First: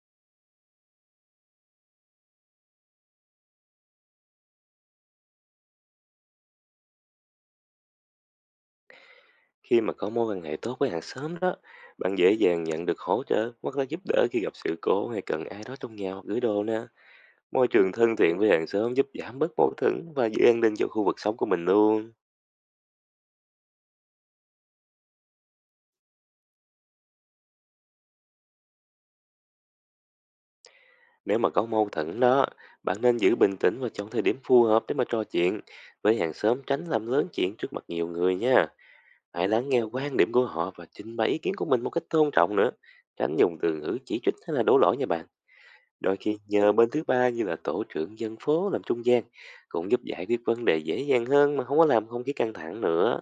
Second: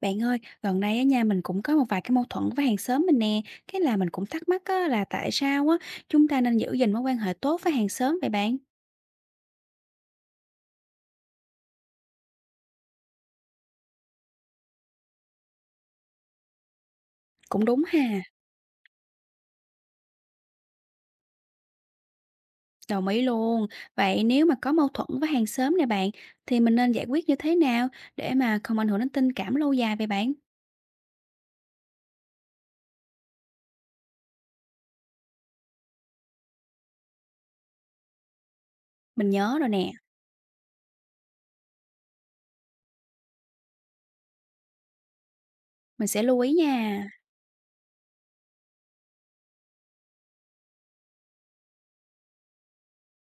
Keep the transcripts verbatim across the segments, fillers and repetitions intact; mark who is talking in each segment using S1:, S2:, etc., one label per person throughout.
S1: Bạn ơi, gần đây á nha, mình cũng có một vài cái mâu thuẫn với hàng xóm mình nè. Cái là mình cũng thắc mắc á, là tại sao á, chúng ta nên giữ gìn mối quan hệ tốt với hàng xóm vậy bạn?
S2: Khi mà có mối quan hệ tốt với hàng xóm đó, bạn dễ dàng nhận được hỗ trợ hoặc là giúp đỡ khi gặp sự cố hay cần ai đó trong nhà hoặc gửi đồ nè.
S1: Cũng
S2: Môi
S1: đúng
S2: trường
S1: ha,
S2: thân thiện với hàng xóm giúp giảm bớt mâu thuẫn và giữ an ninh cho khu vực sống của mình luôn.
S1: đồng ý luôn. Vậy nếu mà có mâu thuẫn với hàng xóm này bạn, thì mình nên giải quyết như thế nào để mà không ảnh hưởng đến tình cảm lâu dài vậy bạn?
S2: Nếu mà có mâu thuẫn đó, bạn nên giữ bình tĩnh và chọn thời điểm phù hợp để mà trò chuyện với hàng xóm, tránh làm lớn chuyện trước mặt nhiều người nha.
S1: Mình
S2: Hãy
S1: nhớ rồi
S2: lắng nghe
S1: nè,
S2: quan điểm của họ và trình bày ý kiến của mình một cách tôn trọng nữa. Tránh dùng từ ngữ chỉ trích hay là đổ lỗi nha bạn.
S1: mình
S2: Đôi
S1: sẽ
S2: khi
S1: lưu ý
S2: nhờ bên thứ
S1: nha.
S2: ba như là tổ trưởng dân phố làm trung gian cũng giúp giải quyết vấn đề dễ dàng hơn, mà không có làm không khí căng thẳng nữa.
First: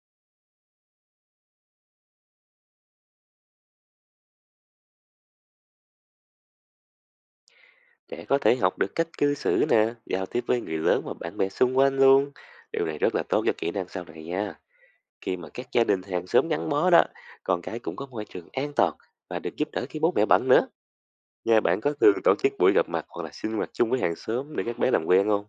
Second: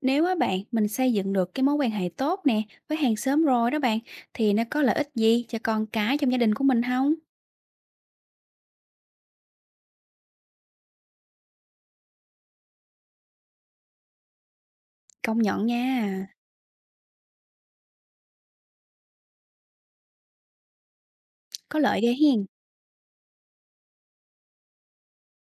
S1: Nếu á bạn, mình xây dựng được cái mối quan hệ tốt nè với hàng xóm rồi đó bạn, thì nó có lợi ích gì cho con cái trong gia đình của mình không?
S2: Trẻ có thể học được cách cư xử nè, giao tiếp với người lớn và bạn bè xung quanh luôn. Điều này rất là tốt cho kỹ năng sau này nha. Khi
S1: Công
S2: mà các
S1: nhận
S2: gia đình
S1: nha,
S2: hàng xóm gắn bó đó, con cái cũng có môi trường an toàn và được giúp đỡ khi bố mẹ bận nữa. Nhà
S1: có
S2: bạn có
S1: lợi ghê
S2: thường tổ
S1: hiền.
S2: chức buổi gặp mặt hoặc là sinh hoạt chung với hàng xóm để các bé làm quen không?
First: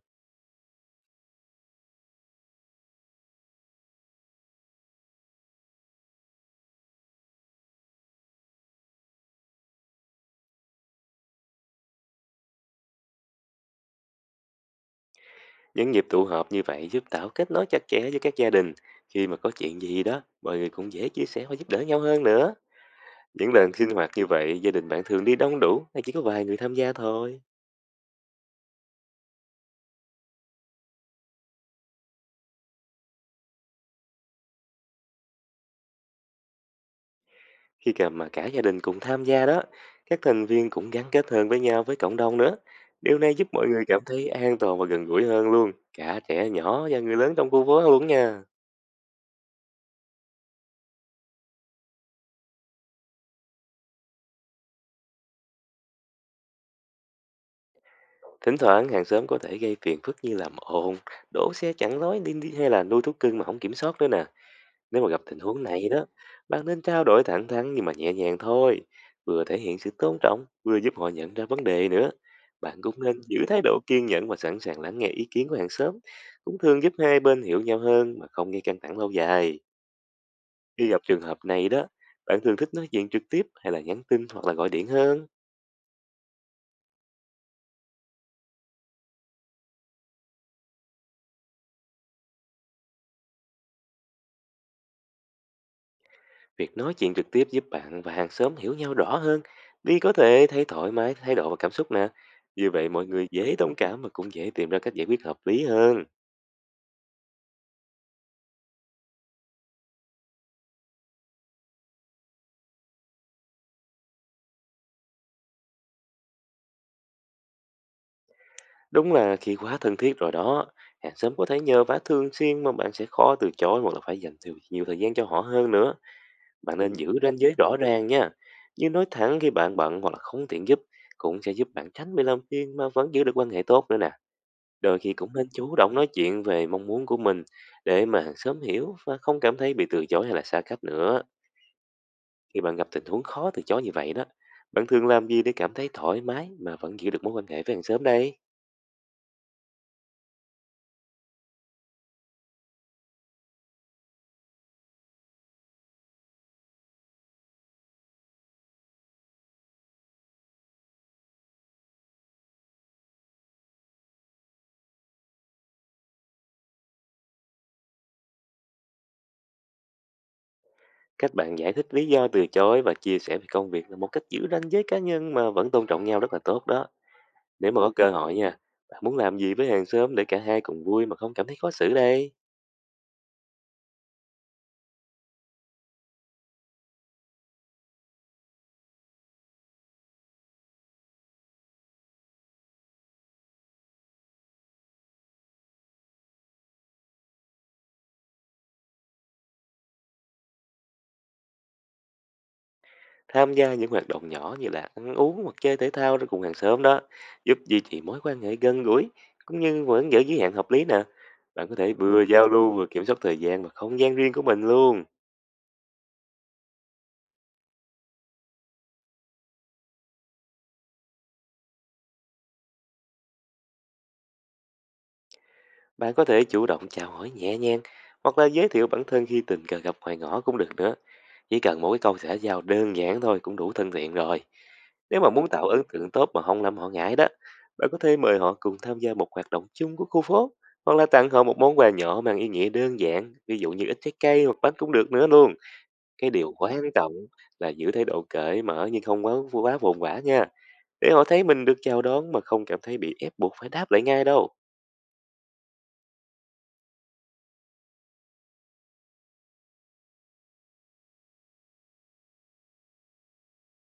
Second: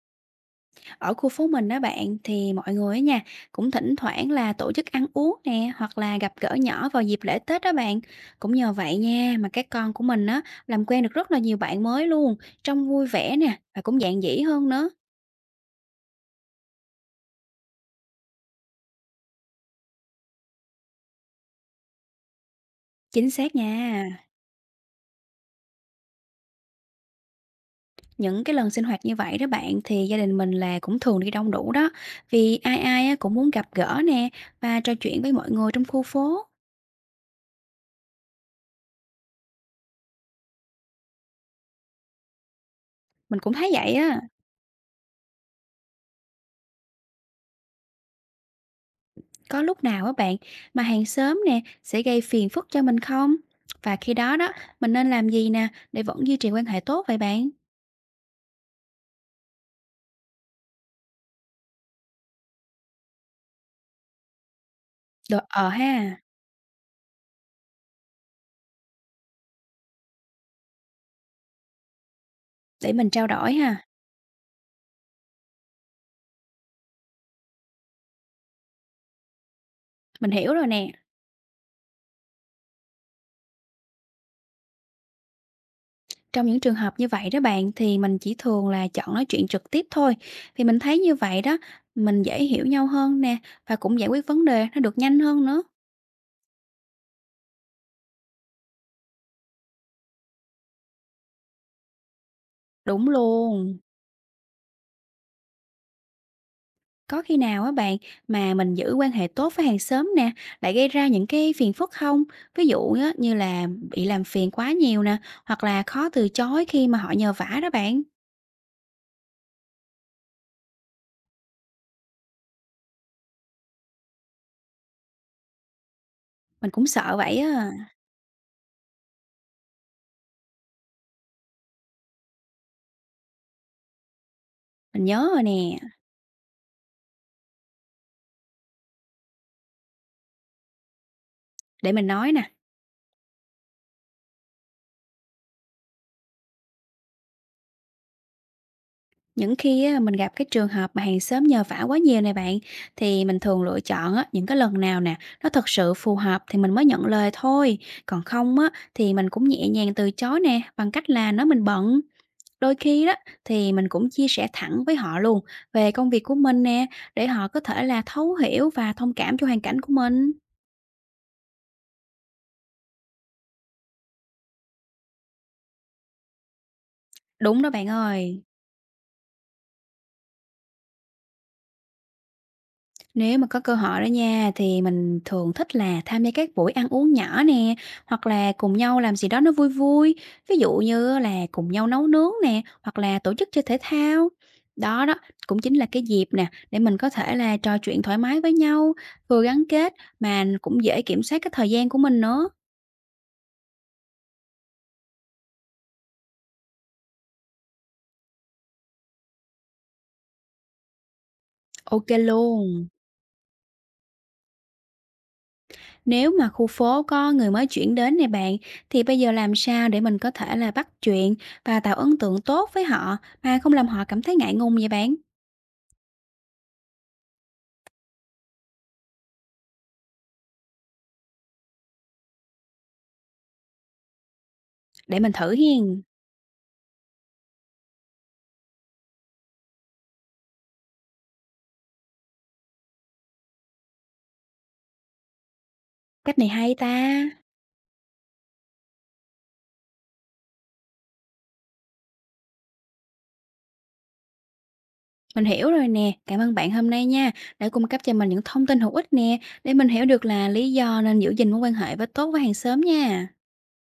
S1: Ở khu phố mình đó bạn, thì mọi người á nha, cũng thỉnh thoảng là tổ chức ăn uống nè, hoặc là gặp gỡ nhỏ vào dịp lễ Tết đó bạn. Cũng nhờ vậy nha, mà các con của mình á, làm quen được rất là nhiều bạn mới luôn, trông vui vẻ nè, và cũng dạn dĩ hơn nữa.
S2: Những dịp tụ họp như vậy giúp tạo kết nối chặt chẽ với các gia đình. Khi mà có chuyện gì đó, mọi người cũng dễ chia sẻ và giúp đỡ nhau hơn nữa.
S1: Chính
S2: Những
S1: xác
S2: lần sinh
S1: nha,
S2: hoạt như vậy, gia đình bạn thường đi đông đủ hay chỉ có vài người tham gia thôi?
S1: những cái lần sinh hoạt như vậy đó bạn, thì gia đình mình là cũng thường đi đông đủ đó. Vì ai ai á cũng muốn gặp gỡ nè, và trò chuyện với mọi người trong khu phố.
S2: Khi cả mà cả gia đình cùng tham gia đó, các thành viên cũng gắn kết hơn với nhau, với cộng đồng nữa. Điều này
S1: Mình
S2: giúp
S1: cũng
S2: mọi
S1: thấy
S2: người
S1: vậy
S2: cảm
S1: á.
S2: thấy an toàn và gần gũi hơn luôn, cả trẻ nhỏ và người lớn trong khu phố luôn nha.
S1: Có lúc nào á bạn mà hàng xóm nè sẽ gây phiền phức cho mình không? Và khi đó đó, mình nên làm gì nè để vẫn duy trì quan hệ tốt vậy bạn?
S2: Thỉnh thoảng hàng xóm có thể gây phiền phức như làm ồn, đổ xe chặn lối đi đi hay là nuôi thú cưng mà không kiểm soát nữa nè. Nếu mà gặp tình
S1: Được,
S2: huống
S1: ờ
S2: này đó,
S1: ha,
S2: bạn nên trao đổi thẳng thắn nhưng mà nhẹ nhàng thôi, vừa thể hiện sự tôn trọng, vừa giúp họ nhận ra vấn đề nữa. Bạn
S1: để
S2: cũng
S1: mình
S2: nên
S1: trao
S2: giữ
S1: đổi
S2: thái độ
S1: ha.
S2: kiên nhẫn và sẵn sàng lắng nghe ý kiến của hàng xóm, cũng thường giúp hai bên hiểu nhau hơn mà không gây căng thẳng lâu dài.
S1: Mình hiểu rồi
S2: Khi
S1: nè.
S2: gặp trường hợp này đó, bạn thường thích nói chuyện trực tiếp hay là nhắn tin hoặc là gọi điện hơn?
S1: Trong những trường hợp như vậy đó bạn thì mình chỉ thường là chọn nói chuyện trực tiếp thôi. Vì mình thấy như vậy đó, mình dễ hiểu nhau hơn nè và cũng giải quyết vấn đề nó được nhanh hơn nữa.
S2: Việc nói chuyện trực tiếp giúp bạn và hàng xóm hiểu nhau rõ hơn, đi có thể thấy thoải mái thái độ và cảm xúc nè. Như vậy mọi
S1: Đúng
S2: người dễ thông
S1: luôn.
S2: cảm và cũng dễ tìm ra cách giải quyết hợp lý hơn.
S1: Có khi nào á bạn mà mình giữ quan hệ tốt với hàng xóm nè, lại gây ra những cái phiền phức không? Ví dụ á, như là bị làm phiền quá nhiều nè, hoặc là khó từ chối khi mà họ nhờ vả đó bạn.
S2: Đúng là khi quá thân thiết rồi đó, hàng xóm có thể nhờ vả thường xuyên mà bạn sẽ khó từ chối hoặc là phải dành nhiều, nhiều thời gian cho họ hơn nữa.
S1: Mình
S2: Bạn
S1: cũng
S2: nên Ừ, giữ
S1: sợ
S2: ranh
S1: vậy
S2: giới rõ
S1: á,
S2: ràng nha. Như nói thẳng khi bạn bận hoặc là không tiện giúp cũng sẽ giúp bạn tránh bị làm phiền mà vẫn giữ được quan hệ tốt nữa nè. Đôi
S1: mình
S2: khi
S1: nhớ
S2: cũng
S1: rồi
S2: nên chủ
S1: nè.
S2: động nói chuyện về mong muốn của mình, để mà hàng xóm hiểu và không cảm thấy bị từ chối hay là xa cách nữa.
S1: Để mình nói nè,
S2: Khi bạn gặp tình huống khó từ chối như vậy đó, bạn thường làm gì để cảm thấy thoải mái mà vẫn giữ được mối quan hệ với hàng xóm đây?
S1: những khi á, mình gặp cái trường hợp mà hàng xóm nhờ vả quá nhiều này bạn, thì mình thường lựa chọn á, những cái lần nào nè, nó thật sự phù hợp thì mình mới nhận lời thôi. Còn không á, thì mình cũng nhẹ nhàng từ chối nè, bằng cách là nói mình bận. Đôi khi đó thì mình cũng chia sẻ thẳng với họ luôn về công việc của mình nè, để họ có thể là thấu hiểu và thông cảm cho hoàn cảnh của mình.
S2: Cách bạn giải thích lý do từ chối và chia sẻ về công việc là một cách giữ ranh giới cá nhân mà vẫn tôn trọng nhau rất là tốt đó.
S1: Đúng đó
S2: Nếu mà
S1: bạn
S2: có cơ hội
S1: ơi.
S2: nha, bạn muốn làm gì với hàng xóm để cả hai cùng vui mà không cảm thấy khó xử đây?
S1: Nếu mà có cơ hội đó nha thì mình thường thích là tham gia các buổi ăn uống nhỏ nè, hoặc là cùng nhau làm gì đó nó vui vui, ví dụ như là cùng nhau nấu nướng nè, hoặc là tổ chức chơi thể thao. Đó đó, cũng chính là cái dịp nè để mình có thể là trò chuyện thoải mái với nhau, vừa gắn kết mà cũng dễ kiểm soát cái thời gian của mình nữa.
S2: Tham gia những hoạt động nhỏ như là ăn uống hoặc chơi thể thao với cùng hàng xóm đó, giúp duy trì mối quan hệ gần gũi, cũng như vẫn giữ giới hạn hợp lý nè. Bạn có thể
S1: Ok
S2: vừa Ok. giao lưu vừa
S1: luôn.
S2: kiểm soát thời gian và không gian riêng của mình luôn.
S1: Nếu mà khu phố có người mới chuyển đến này bạn, thì bây giờ làm sao để mình có thể là bắt chuyện và tạo ấn tượng tốt với họ mà không làm họ cảm thấy ngại ngùng vậy bạn?
S2: Bạn có thể chủ động chào hỏi nhẹ nhàng, hoặc là giới thiệu bản thân khi tình cờ gặp ngoài ngõ cũng được nữa. Chỉ cần một cái câu xã giao đơn giản thôi cũng đủ thân thiện rồi.
S1: Để
S2: Nếu mà
S1: mình
S2: muốn
S1: thử
S2: tạo ấn
S1: hiền.
S2: tượng tốt mà không làm họ ngại đó, bạn có thể mời họ cùng tham gia một hoạt động chung của khu phố, hoặc là tặng họ một món quà nhỏ mang ý nghĩa đơn giản, ví dụ như ít trái cây hoặc bánh cũng được nữa luôn. Cái
S1: Cách này
S2: điều
S1: hay
S2: quan trọng
S1: ta.
S2: là giữ thái độ cởi mở nhưng không quá quá vồn vã nha, để họ thấy mình được chào đón mà không cảm thấy bị ép buộc phải đáp lại ngay đâu.
S1: Mình hiểu rồi nè. Cảm ơn bạn hôm nay nha. Đã cung cấp cho mình những thông tin hữu ích nè để mình hiểu được là lý do nên giữ gìn mối quan hệ với tốt với hàng xóm nha.